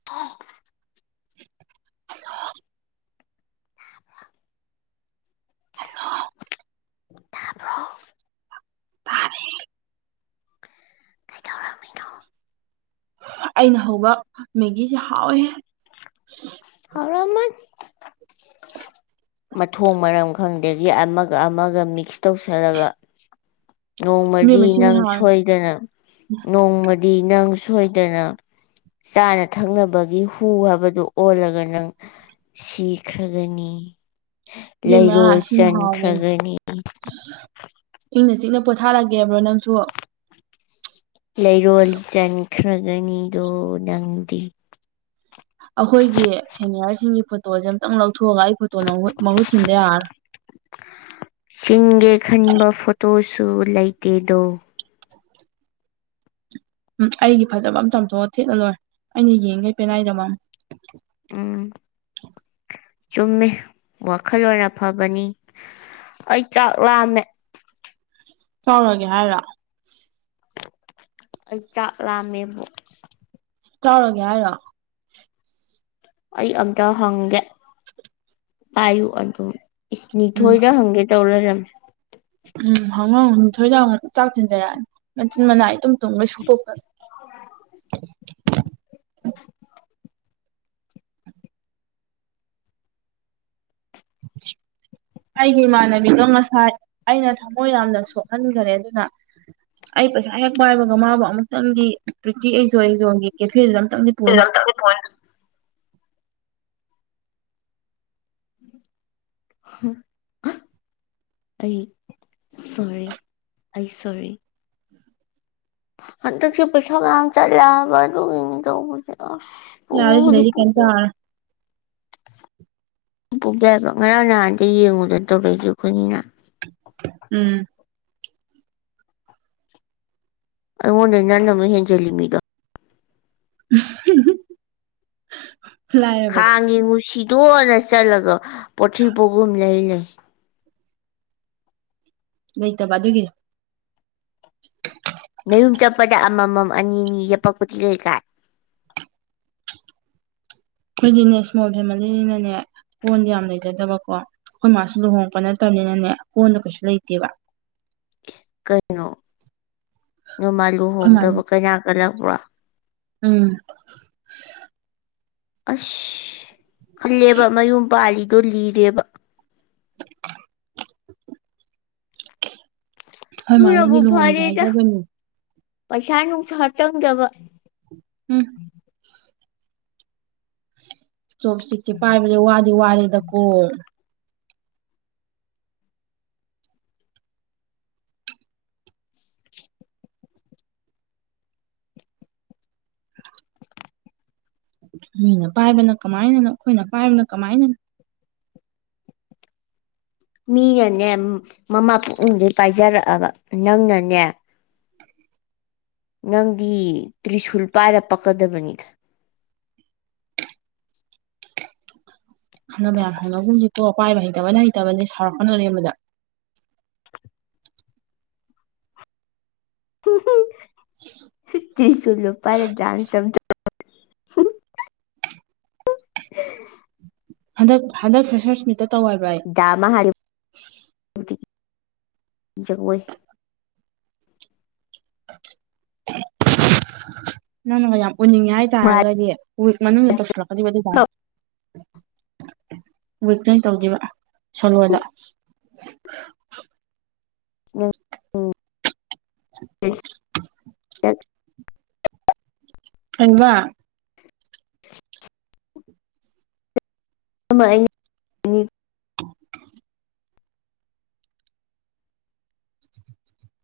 [unintelligible] hello ꯇꯥꯔꯦ ꯀꯩꯗꯧꯔꯝꯃꯤꯅꯣ ꯑꯩꯅ ꯍꯧꯕ ꯃꯦꯒꯤꯁꯦ ꯍꯥꯎꯋꯦ ꯍꯦ ꯍꯥꯎꯔꯃꯅꯤ ꯃꯊꯣꯡ ꯃꯔꯝ ꯈꯪꯗꯒꯤ ꯑꯃꯒ ꯑꯃꯒ ꯃꯤꯛꯁ ꯇꯧꯁꯜꯂꯒ ꯅꯣꯡꯃꯗꯤ ꯏꯕꯦꯝꯃ ꯁꯤꯅ ꯅꯪ ꯍꯥꯎꯋꯦ ꯁꯣꯏꯗꯅ ꯅꯣꯡꯃꯗꯤ ꯅꯪ ꯁꯣꯏꯗꯅ ꯆꯥꯅ ꯊꯛꯅꯕꯒꯤ ꯍꯨ ꯍꯥꯏꯕꯗꯨ ꯑꯣꯜꯂꯒꯅꯤ ꯅꯪ ꯁꯤꯈ꯭ꯔꯒꯅꯤ ꯏꯕꯦꯝꯃ ꯂꯩꯔꯣꯜ ꯁꯤꯅ ꯍꯥꯎꯔꯦꯅ ꯆꯟꯈ꯭ꯔꯒꯅꯤ ꯏꯪꯅ ꯆꯤꯛꯅ ꯄꯣꯊꯥꯔꯒꯦꯕ꯭ꯔꯣ ꯅꯪꯁꯨ ꯂꯩꯔꯣꯜ ꯆꯟꯈ꯭ꯔꯒꯅꯤꯗꯣ ꯅꯪꯗꯤ ꯑꯩꯈꯣꯏꯒꯤ ꯁꯦꯅꯤꯌꯔꯁꯤꯡꯒꯤ ꯐꯣꯇꯣꯁꯦ ꯑꯃꯨꯛꯇꯪ ꯂꯧꯊꯣꯛꯑꯒ ꯑꯩ ꯐꯣꯇꯣꯅ ꯃꯍꯨꯠ ꯁꯤꯟꯗ ꯌꯥꯔꯔ ꯣꯏ ꯆꯤꯟꯒꯦ ꯈꯟꯕ ꯐꯣꯇꯣꯁꯨ ꯂꯩꯇꯦꯗꯣ ꯎꯝ ꯑꯩꯒꯤ ꯐꯖꯕ ꯑꯃ ꯆꯥꯝꯊꯣꯛꯑ ꯊꯦꯠꯂ ꯂꯣꯏ ꯑꯩꯅ ꯌꯦꯡꯉꯩ ꯄꯦꯅꯥꯏꯗꯕ ꯑꯃ ꯎꯝ ꯆꯨꯝꯃꯦ ꯋꯥꯈꯜꯂ‌ꯣꯟ ꯑꯐꯕꯅꯤ ꯑꯩ ꯆꯥꯛ ꯂꯥꯝꯃꯦ ꯆꯥꯎꯔꯒꯦ ꯍꯥꯏꯔꯣ ꯑꯩ ꯆꯥꯛ ꯂꯥꯝꯃꯦꯕꯣ ꯆꯥꯎꯔꯒꯦ ꯍꯥꯏꯔꯣ ꯑꯩ ꯑꯝꯇ ꯍꯪꯒꯦ ꯄꯥꯏꯌꯨ ꯑꯗꯨꯝ ꯏꯁ ꯎꯝ ꯅꯤꯊꯣꯏꯗ ꯍꯪꯒꯦ ꯇꯧꯔꯒ ꯂꯩꯔꯝꯃꯦ ꯎꯝ ꯍꯪꯡꯉꯨ ꯍꯪꯡꯉꯨ‌‌ ꯅꯤꯡꯊꯣꯏꯗ ꯍꯪꯡꯉꯨ ꯆꯥꯛ ꯊꯤꯟꯖꯔꯛꯑꯅꯤ ꯃꯆꯤꯟ ꯃꯅꯥ ꯏꯇꯨꯝ ꯇꯨꯝꯒꯩ ꯁꯨꯛꯇꯣꯛꯇꯅ [unintelligible] [inaudible] ꯑꯩꯒꯤ ꯏꯃꯥꯟꯅꯕꯤꯗꯣ ꯉꯁꯥꯏ ꯑꯩꯅ ꯊꯃꯣꯏ ꯌꯥꯝꯅ ꯁꯣꯛꯍꯟꯒꯔꯦ ꯑꯗꯨꯅ ꯑꯩ ꯄꯩꯁꯥ ꯍꯦꯛ ꯄꯥꯏꯕꯒ ꯃꯥꯕꯨ ꯑꯃꯨꯛꯇꯪꯗꯤ ꯄ꯭ꯔꯤꯇꯤ ꯑꯦꯛꯖꯣ ꯑꯦꯛꯖꯣꯟꯒꯤ ꯀꯦꯐꯦꯗꯨꯗ ꯑꯃꯇꯪꯗꯤ ꯐꯤꯂꯝ ꯇꯠꯂꯤ ꯄꯣꯔꯦ ꯑꯩ ꯁꯣꯔꯤ ꯑꯩ ꯁꯣꯔꯤ ꯍꯟꯇꯛꯁꯦ ꯄꯩꯁꯥ ꯃꯌꯥꯝ ꯆꯠꯂꯦ ꯍꯥꯢꯕ ꯑꯗꯨꯒꯤꯅꯤ ꯇꯧꯕꯁꯤ ꯑꯥꯁ ꯌꯥꯔꯦ ꯄꯨꯕꯕꯨꯗꯤ ꯁꯤꯗꯩꯗꯤ ꯀꯩꯝ ꯄꯨꯒꯦ ꯆꯥꯔꯔꯣꯏ ꯄꯣꯛ ꯌꯥꯏꯕ ꯉꯔꯥꯡ ꯅꯍꯥꯟꯗ ꯌꯦꯡꯉꯨꯗꯟ ꯇꯧꯔꯛꯏꯗꯨ ꯑꯈꯣꯏꯃꯤꯅ ꯎꯝ ꯑꯩꯉꯣꯟꯗꯩ ꯅꯪꯅ ꯃꯨꯛ ꯍꯦꯟꯖꯤꯜꯂꯤꯃꯤꯗꯣ [unintelligible] ꯈꯥꯡ ꯌꯦꯡ ꯉꯨꯁꯤꯗꯣꯅ ꯆꯠꯂꯒ ꯄꯣꯊꯤ ꯄꯣꯒꯨꯝ ꯂꯩ ꯂꯩ ꯂꯩꯇꯕ ꯑꯗꯨꯒꯤꯅꯤ ꯅꯌꯨꯝ ꯆꯞꯄꯗ ꯑꯃꯝ ꯃꯝ ꯑꯅꯤ ꯅꯤ ꯌꯦꯛꯄꯛꯄꯗꯤ ꯀꯩ ꯀꯥꯏ ꯈꯣꯏꯗꯤꯅꯦ ꯏꯁꯃꯣꯜ ꯐꯦꯃꯂꯤꯅꯤꯅꯅꯦ ꯀꯣꯟꯗꯤ ꯌꯥꯝ ꯂꯩꯖꯗꯕꯀꯣ ꯈꯣꯏ ꯃꯥꯁꯨ ꯂꯨꯍꯣꯡꯉꯛꯄ ꯅꯠꯇꯝꯅꯤꯅꯅꯦ ꯀꯣꯟꯗꯨ ꯀꯩꯁꯨ ꯂꯩꯇꯦꯕ ꯀꯩꯒꯤꯅꯣ ꯅꯣꯢꯃꯥ ꯑꯩꯈꯣꯏ ꯃꯥꯅ ꯂꯨꯍꯣꯡꯗꯕ ꯀꯩꯅꯥ ꯀꯜꯂꯛꯄ꯭ꯔꯣ ꯎꯝ ꯑꯁ ꯈꯜꯂꯦꯕ ꯃꯌꯨꯝ ꯄꯥꯜꯂꯤꯗꯣ ꯂꯤꯔꯦꯕ ꯈꯣꯏ ꯃꯥꯅꯗꯤ ꯑꯗꯨꯅꯕꯨ ꯂꯨꯍꯣꯡꯖꯦ ꯐꯔꯦꯗ ꯍꯥꯏꯖꯕꯅꯤ ꯄꯩꯁꯥ ꯅꯨꯡꯁꯥ ꯆꯪꯗꯕ ꯍꯝ ꯆꯣꯞꯁꯤꯛꯆꯦ ꯄꯥꯏꯕꯖꯦ ꯋꯥꯗꯤ ꯋꯥꯔꯦꯗꯀꯣ ꯃꯤꯅ ꯄꯥꯏꯕꯅ ꯀꯃꯥꯏꯅꯅꯣ ꯑꯈꯣꯏꯅ ꯄꯥꯏꯕꯅ ꯀꯃꯥꯏꯅ ꯃꯤꯅꯅꯦ ꯃꯃꯥ ꯄꯨꯛꯅꯨꯡꯗꯩ ꯄꯥꯏꯖꯔꯛꯑꯕ ꯅꯪꯅꯅꯦ ꯅꯪꯗꯤ ꯇ꯭ꯔꯤꯁꯨꯨꯜ ꯄꯥꯏꯔ ꯄꯛꯀꯗꯕꯅꯤꯗ ꯈꯟꯅꯕ ꯌꯥꯝ ꯍꯧꯅꯒꯨꯝꯖꯤꯀꯣ ꯄꯥꯏꯕ ꯍꯩꯇꯕꯅ ꯍꯩꯇꯕꯅꯦ ꯁꯥꯎꯔꯛꯀꯅꯣ ꯑꯔꯦꯝꯕꯗ ꯇ꯭ꯔꯤꯁꯨꯜ ꯂꯣ ꯄꯥꯢꯔ ꯗꯥꯟꯁ ꯑꯝꯇ [inaudible] ꯍꯟꯗꯛ ꯍꯟꯗꯛ ꯐꯔꯦꯁꯔꯁ ꯃꯤꯠꯇ ꯇꯧ ꯍꯥꯏꯕ꯭ꯔ ꯑꯩ ꯗꯥ ꯃꯥꯍꯥꯗꯦꯕ ꯒꯤ ꯖꯒꯣꯏ ꯅꯪꯅꯒ ꯌꯥꯝ ꯎꯅꯤꯡꯉꯦ ꯍꯥꯏꯇꯥꯔꯒꯗꯤ ꯋꯤꯛ ꯃꯅꯨꯡꯗ ꯇꯧꯁꯤꯜꯂꯛꯀꯗꯣꯢꯕ ꯑꯗꯨꯢ ꯗꯥꯟꯁ ꯋꯤꯛꯇ ꯑꯣꯢꯟ ꯇꯧꯗꯨꯢꯕ ꯁꯣꯂꯣꯗ ꯎꯝ [unintelligible] ꯀꯟꯕꯥ ꯑꯃ ꯑꯩꯅꯤ [inaudible] [inaudible]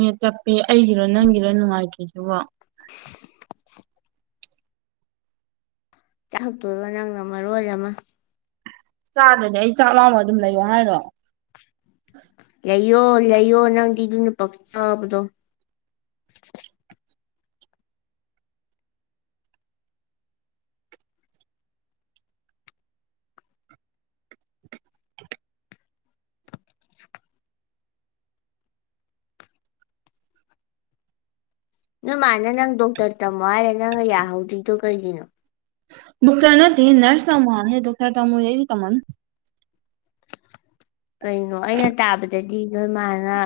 ꯅꯦꯠ ꯆꯠꯄꯦ ꯑꯩꯒꯤꯔꯣ ꯅꯪꯒꯤꯔꯣ ꯅꯨꯡꯉꯥꯏꯇ꯭ꯔꯤꯖꯤꯕꯣ [inaudible] ꯆꯥꯛꯇꯨꯗꯣ ꯅꯪꯅ ꯃꯔꯣꯜ ꯑꯃ ꯆꯥꯗ꯭ꯔꯗꯤ ꯑꯩ ꯆꯥꯛ ꯂꯥꯝꯃ ꯑꯗꯨꯝ ꯂꯩꯌꯣ ꯍꯥꯏꯔꯣ ꯂꯩꯌꯣ ꯂꯩꯌꯣ ꯅꯪꯗꯤ ꯗꯨꯅ ꯄꯛꯆꯕꯗꯣ ꯅꯣꯏ ꯃꯥꯅ ꯅꯪ ꯗꯣꯛꯇꯔ ꯇꯝꯃꯣ ꯍꯥꯏꯔ ꯅꯪꯅ ꯌꯥꯍꯧꯗ꯭ꯔꯤꯗꯣ ꯀꯩꯒꯤꯅꯣ ꯗꯣꯛꯇꯔ ꯅꯠꯇꯦꯍꯦ ꯅꯔꯁ ꯇꯥꯃꯣ ꯍꯥꯝꯅꯤ ꯗꯣꯛꯇꯔ ꯇꯝꯃꯣꯗꯤ ꯑꯩꯗꯤ ꯇꯝꯃꯝ ꯀꯩꯅꯣ ꯑꯩꯅ ꯇꯥꯕꯗꯗꯤ ꯅꯣꯏ ꯃꯥꯅ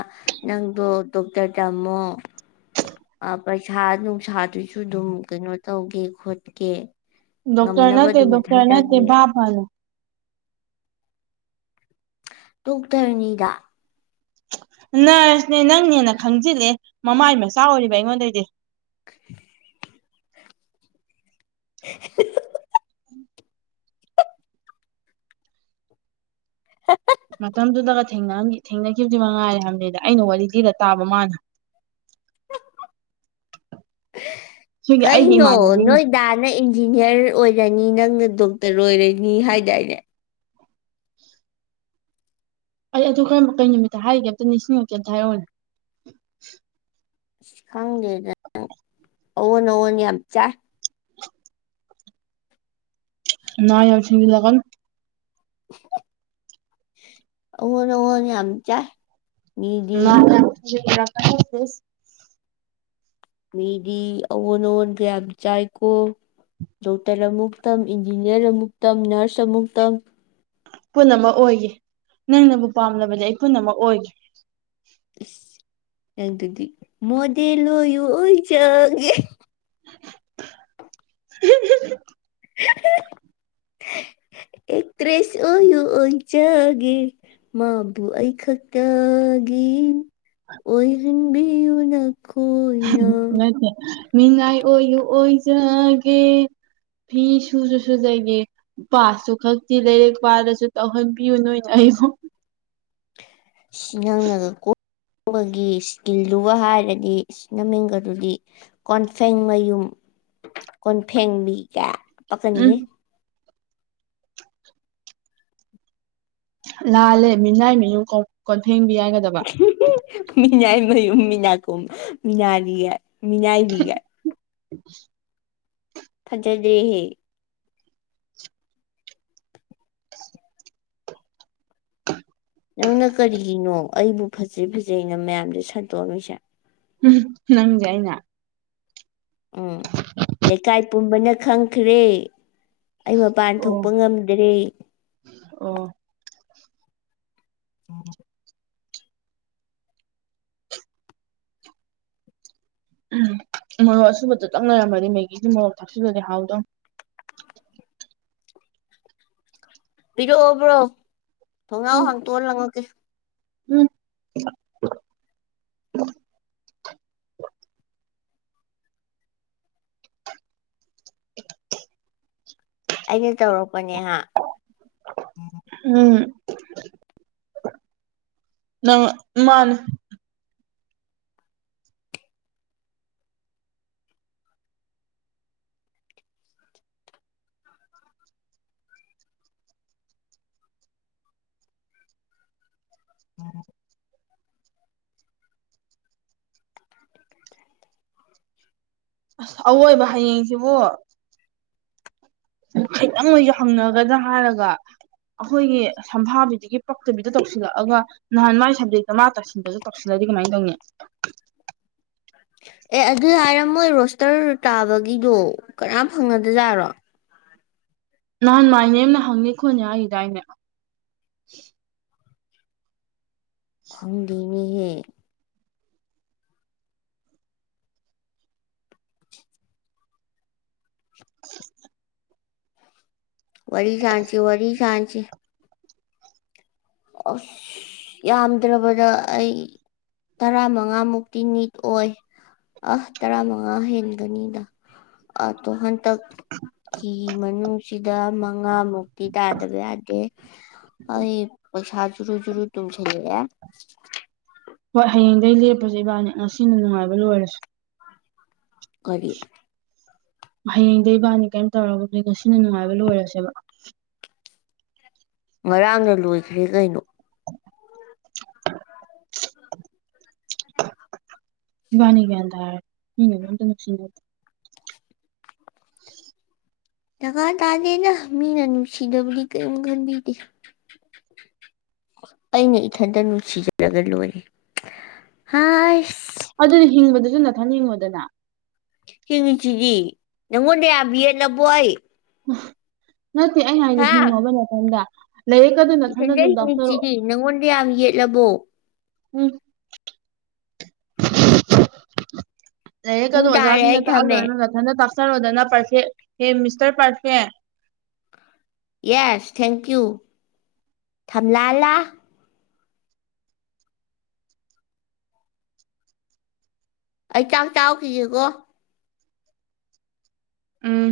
ꯅꯪꯗꯣ ꯗꯣꯛꯇꯔ ꯇꯝꯃꯣ ꯑ ꯄꯩꯁꯥ ꯅꯨꯡꯁꯥꯗꯨꯁꯨ ꯑꯗꯨꯝ ꯀꯩꯅꯣ ꯇꯧꯒꯦ ꯈꯣꯠꯀꯦ ꯗꯣꯛꯇꯔ ꯉꯝꯅꯕ ꯅꯠꯇꯦ ꯑꯗꯨꯝ ꯗꯣꯛꯇꯔ ꯅꯠꯇꯦ ꯊꯥꯖꯒꯦ ꯕꯥꯞ ꯐꯅꯨ ꯗꯣꯛꯇꯔꯅꯤꯗ ꯅ꯭ꯔꯁꯅꯦ ꯅꯪꯅ ꯍꯦꯟꯅ ꯈꯪꯖꯤꯜꯂꯦ ꯃꯃꯥꯏ ꯃꯆꯥ ꯑꯣꯏꯔꯤꯕ ꯑꯩꯉꯣꯟꯗꯩꯗꯤ [inaudible] [inaudible] ꯎꯝ ꯃꯇꯝꯗꯨꯗꯒ ꯊꯦꯡꯅ ꯊꯦꯡꯅꯈꯤꯕꯗꯤ ꯃꯉꯥꯏꯔꯦ ꯍꯥꯏꯕꯅꯤꯗ ꯑꯩꯅ ꯋꯥꯔꯤ ꯂꯤꯗ ꯇꯥꯕ ꯃꯥꯅ ꯁꯤꯒꯤ ꯀꯩ ꯑꯩꯒꯤ ꯅꯣ ꯏꯃꯥꯟꯅꯕꯤꯒꯤ ꯅꯣꯏ ꯗꯥꯅ ꯏꯟꯖꯤꯅꯤꯌꯥꯔ ꯑꯣꯏꯔꯅꯤ ꯅꯪꯅ ꯗꯣꯛꯇꯔ ꯑꯣꯏꯔꯅꯤ ꯍꯥꯏꯗꯥꯏꯅꯦ ꯑꯩ ꯑꯗꯨ ꯈꯔ ꯃꯈ ꯀꯩ ꯅꯨꯃꯤꯠꯇ ꯍꯥꯏꯒꯦ ꯑꯝꯇ ꯅꯤꯡꯁꯤꯡ ꯑꯣꯁꯦ ꯑꯝꯇ ꯍꯥꯏꯔꯛꯎꯅꯦ ꯑꯁ ꯈꯪꯗꯦꯗꯅ ꯅꯪ ꯑꯑꯣꯟ ꯑꯑꯣꯟꯟ ꯌꯥꯝ ꯆꯥꯏ ꯅꯥ ꯌꯥꯝ ꯁꯤꯛꯖꯤꯜꯂꯛꯀꯅꯣ ꯑꯑꯣꯟ ꯑꯑꯣꯟ ꯌꯥꯝꯆꯥꯏ ꯅꯥ ꯌꯥꯝ ꯁꯤꯛꯖꯤꯜꯂꯛꯀꯅꯣ [unintelligible] ꯃꯤꯗꯤ ꯑꯥ ꯑꯣꯟ ꯑꯣꯟꯒ ꯌꯥꯝ ꯆꯥꯏꯀꯣ ꯗꯣꯛꯇꯔ ꯑꯃꯨꯛ ꯇꯝ ꯏꯟꯖꯤꯅꯤꯌꯥꯔ ꯑꯃꯨꯛ ꯇꯝ ꯅꯔꯁ ꯑꯃꯨꯛ ꯇꯝ ꯄꯨꯟꯅꯃꯛ ꯑꯣꯏꯈꯤ ꯅꯪꯅꯕꯨ ꯄꯥꯝꯅꯕꯗꯤ ꯑꯩ ꯄꯨꯟꯅꯃꯛ ꯑꯣꯏꯒꯦ ꯑꯁ ꯅꯪꯗꯨꯗꯤ ꯃꯣꯗꯦꯜ ꯑꯣꯏꯌꯨ ꯑꯣꯏꯖꯥꯒꯦ [unintelligible] ꯑꯦꯛꯇꯔꯦꯁ ꯑꯣꯏꯌꯨ ꯑꯣꯏꯖꯒꯦ ꯃꯥꯕꯨ ꯑꯩ ꯈꯛꯇꯒꯤ ꯑꯣꯏꯍꯟꯕꯤꯌꯨꯅ ꯅꯠꯇꯦ ꯃꯤꯅꯥꯏ ꯑꯣꯏꯌꯨ ꯑꯣꯏꯖꯒꯦ ꯐꯤ ꯁꯨ ꯁꯨ ꯁꯨꯖꯒꯦ ꯄꯥꯁꯨ ꯈꯛꯇꯤ ꯂꯩꯔꯛ ꯄꯥꯗꯁꯨ ꯇꯧꯍꯟꯕꯤꯌꯨ ꯅꯣꯏꯅ ꯑꯩꯕꯨ ꯁꯤ ꯅꯪꯅꯒ ꯀꯣꯛꯕꯒꯤ ꯏꯁꯀꯤꯜꯗꯨꯒ ꯍꯥꯏꯔꯗꯤ ꯁꯤ ꯅꯃꯤꯡꯒꯗꯨꯗꯤ ꯀꯣꯟꯐꯦꯡꯃꯌꯨꯝ ꯀꯣꯟꯐꯦꯡꯕꯤꯒ ꯎꯝ ꯄꯛꯀꯅꯤꯌꯦ ꯂꯥꯜꯂꯦ ꯃꯤꯅꯥꯏ ꯃꯌꯨꯝ ꯀꯣꯟ ꯀꯣꯟꯐꯦꯡꯕꯤ ꯍꯥꯏꯒꯗꯕ ꯃꯤꯅꯥꯏꯃꯌꯨꯝ ꯃꯤꯅꯥꯀꯨꯝ ꯃꯤꯅꯥꯔꯤꯒꯥꯏ ꯃꯤꯅꯥꯏꯔꯤꯒꯥꯏ ꯎꯝ ꯐꯖꯗꯦꯍꯦ ꯑꯣꯏ ꯅꯪꯅ ꯀꯔꯤꯒꯤꯅꯣ ꯑꯩꯕꯨ ꯐꯖꯩ ꯐꯖꯩꯩꯅ ꯃꯌꯥꯝꯗ ꯁꯟꯇꯣꯛꯑꯝꯃꯤꯁꯦ ꯎ ꯅꯪꯖꯦ ꯑꯩꯅ ꯎꯝ ꯂꯩꯀꯥꯏ ꯄꯨꯝꯕꯅ ꯈꯪꯈ꯭ꯔꯦ ꯑꯩ ꯃꯄꯥꯟ ꯑꯣ ꯊꯣꯛꯄ ꯉꯝꯗ꯭ꯔꯦ ꯑꯣ ꯑ ꯎꯝ ꯃꯣꯔꯣꯛ ꯑꯁꯨꯕꯗꯣ ꯇꯪꯅꯔꯝꯃꯅꯤ ꯃꯩꯒꯤꯗꯤ ꯃꯣꯔꯣꯛ ꯊꯥꯛꯆꯜꯂꯗꯤ ꯍꯥꯎꯗꯧ ꯄꯤꯔꯛꯑꯣꯕ꯭ꯔꯣ ꯎꯝ ꯊꯣꯡꯅꯥꯥꯎ ꯍꯥꯡꯇꯣꯛꯑꯣ ꯂꯪꯉꯛꯒꯦ ꯎꯝ ꯑꯩꯅ ꯇꯧꯔꯛꯄꯅꯦꯍ ꯎꯝ ꯅꯪ ꯃꯥꯅꯤ [inaudible] ꯑꯁ ꯑꯋꯣꯏꯕ ꯍꯌꯦꯡꯁꯤꯕꯨ ꯈꯤꯇꯪ ꯑꯦꯏꯖꯨ ꯍꯪꯅꯒꯗ꯭ꯔ ꯍꯥꯏꯔꯒ ꯑꯩꯈꯣꯏꯒꯤ ꯁꯝꯐꯥꯕꯤꯗꯨꯒꯤ [unintelligible] ꯑꯦ ꯑꯗꯨ ꯍꯥꯏꯔ ꯃꯣꯏ ꯔꯣꯁꯇꯔ ꯇꯥꯕꯒꯤꯗꯣ ꯀꯅꯥꯝ ꯐꯪꯒꯗꯖꯥꯠꯔꯣ ꯅꯍꯥꯟ ꯃꯥꯏ ꯅꯦꯝꯅ ꯍꯪꯅꯤ ꯈꯣꯠꯅꯤ ꯍꯥꯏꯒꯤꯗꯥꯏꯅꯦ ꯈꯪꯗꯤꯃꯤꯍꯦ ꯋꯥꯔꯤ ꯁꯥꯥꯟꯁꯤ ꯋꯥꯔꯤ ꯁꯥꯥꯡꯁꯤ ꯑꯁ ꯌꯥꯝꯗ꯭ꯔꯕꯗ ꯑꯩ ꯇꯔꯥꯃꯉꯥꯃꯨꯛꯇꯤ ꯅꯤꯠ ꯑꯣꯏ ꯑ ꯇꯔꯥ ꯃꯉꯥ ꯍꯦꯟꯒꯅꯤꯗ ꯑꯇꯣ ꯍꯟꯇꯛ ꯀꯤ ꯃꯅꯨꯡꯁꯤꯗ ꯃꯉꯥꯃꯨꯛ ꯇꯤ ꯇꯥꯗꯕ ꯌꯥꯗꯦ ꯑꯩ ꯄꯩꯁꯥ ꯖꯨꯔꯨ ꯖꯨꯔꯨ ꯇꯨꯝꯁꯤꯜꯂꯛꯑꯦ ꯍꯣꯏ ꯍꯌꯦꯡꯗꯒꯤ ꯂꯦꯞꯄꯁꯦ ꯏꯕꯥꯅꯤ ꯉꯁꯤꯅ ꯅꯨꯡꯉꯥꯏꯕ ꯂꯣꯏꯔꯁꯨ ꯀꯔꯤ ꯍꯌꯦꯡꯗꯒꯤ ꯏꯕꯥꯅꯤ ꯀꯩꯝ ꯇꯧꯔꯒꯨꯝꯁ‌ꯦ ꯉꯥ ꯁꯤꯅ ꯅꯨꯡꯉꯥꯏꯕ ꯂꯣꯏꯔꯁꯦꯕ ꯉꯔꯥꯡꯅ ꯂꯣꯏꯈ꯭ꯔꯦ ꯀꯩꯅꯣ [unintelligible] ꯗ‌ꯀ꯭ꯔ ꯇꯥꯗꯦꯗ ꯃꯤꯅ ꯅꯨꯡꯁꯤ ꯗꯕꯗꯤ ꯀꯩꯝ ꯈꯟꯕꯤꯗꯤ ꯑꯩꯅ ꯏꯊꯟꯇ ꯅꯨꯡꯁꯤꯖꯔꯒ ꯂꯣꯏꯔꯦ [unintelligible] ꯑꯗꯨꯗꯤ ꯍꯤꯡꯕꯗꯨꯁꯨ ꯅꯊꯟꯍꯤꯡꯉꯨꯗꯅ ꯍꯤꯡꯉꯤꯁꯤꯗꯤ ꯅꯪꯉꯣꯟꯗ ꯌꯥꯝꯌ‌ꯦꯠꯂꯕ‌ꯦꯑꯩ ꯅꯠꯇꯦ ꯑꯩꯅ ꯍꯥꯏꯗꯤ ꯍꯤꯡꯉꯨꯕ ꯅꯊꯟꯗ ꯂꯩꯔꯛꯀ ꯑꯗꯨꯝ ꯅꯊꯟꯗ ꯏꯊꯟꯗ ꯑꯗꯨꯝ ꯇꯥꯛꯆꯔꯛꯑꯣ ꯍꯤꯡꯉꯤꯁꯤꯗꯤ ꯅꯪꯉꯣꯟꯗ ꯌꯥꯝ ꯌꯦꯠꯂꯕꯣ ꯎꯝ ꯂꯥꯏꯔꯤꯛ ꯀ ꯑꯗꯣ ꯄꯨꯡ ꯇꯥꯔꯦ ꯑꯩ ꯑꯣꯖꯥꯁꯤꯡꯅ ꯊꯝꯃꯦ ꯇꯥꯛꯍꯜꯂꯨꯔꯅꯨ ꯅꯥꯊꯟꯅ ꯇꯥꯛꯆꯔꯣꯗꯅ ꯄꯥꯔꯐꯦꯛ ꯍꯦ ꯃꯤꯁꯇꯔ ꯄꯥꯔꯐꯦꯛ ꯌꯦꯁ ꯊꯦꯡꯀ꯭ꯌꯨ ꯊꯝꯂꯂꯥ ꯑꯩ ꯆꯥꯛ ꯆꯥꯎꯈꯤꯒ‌ꯦꯀ‌ꯣ ꯎꯝ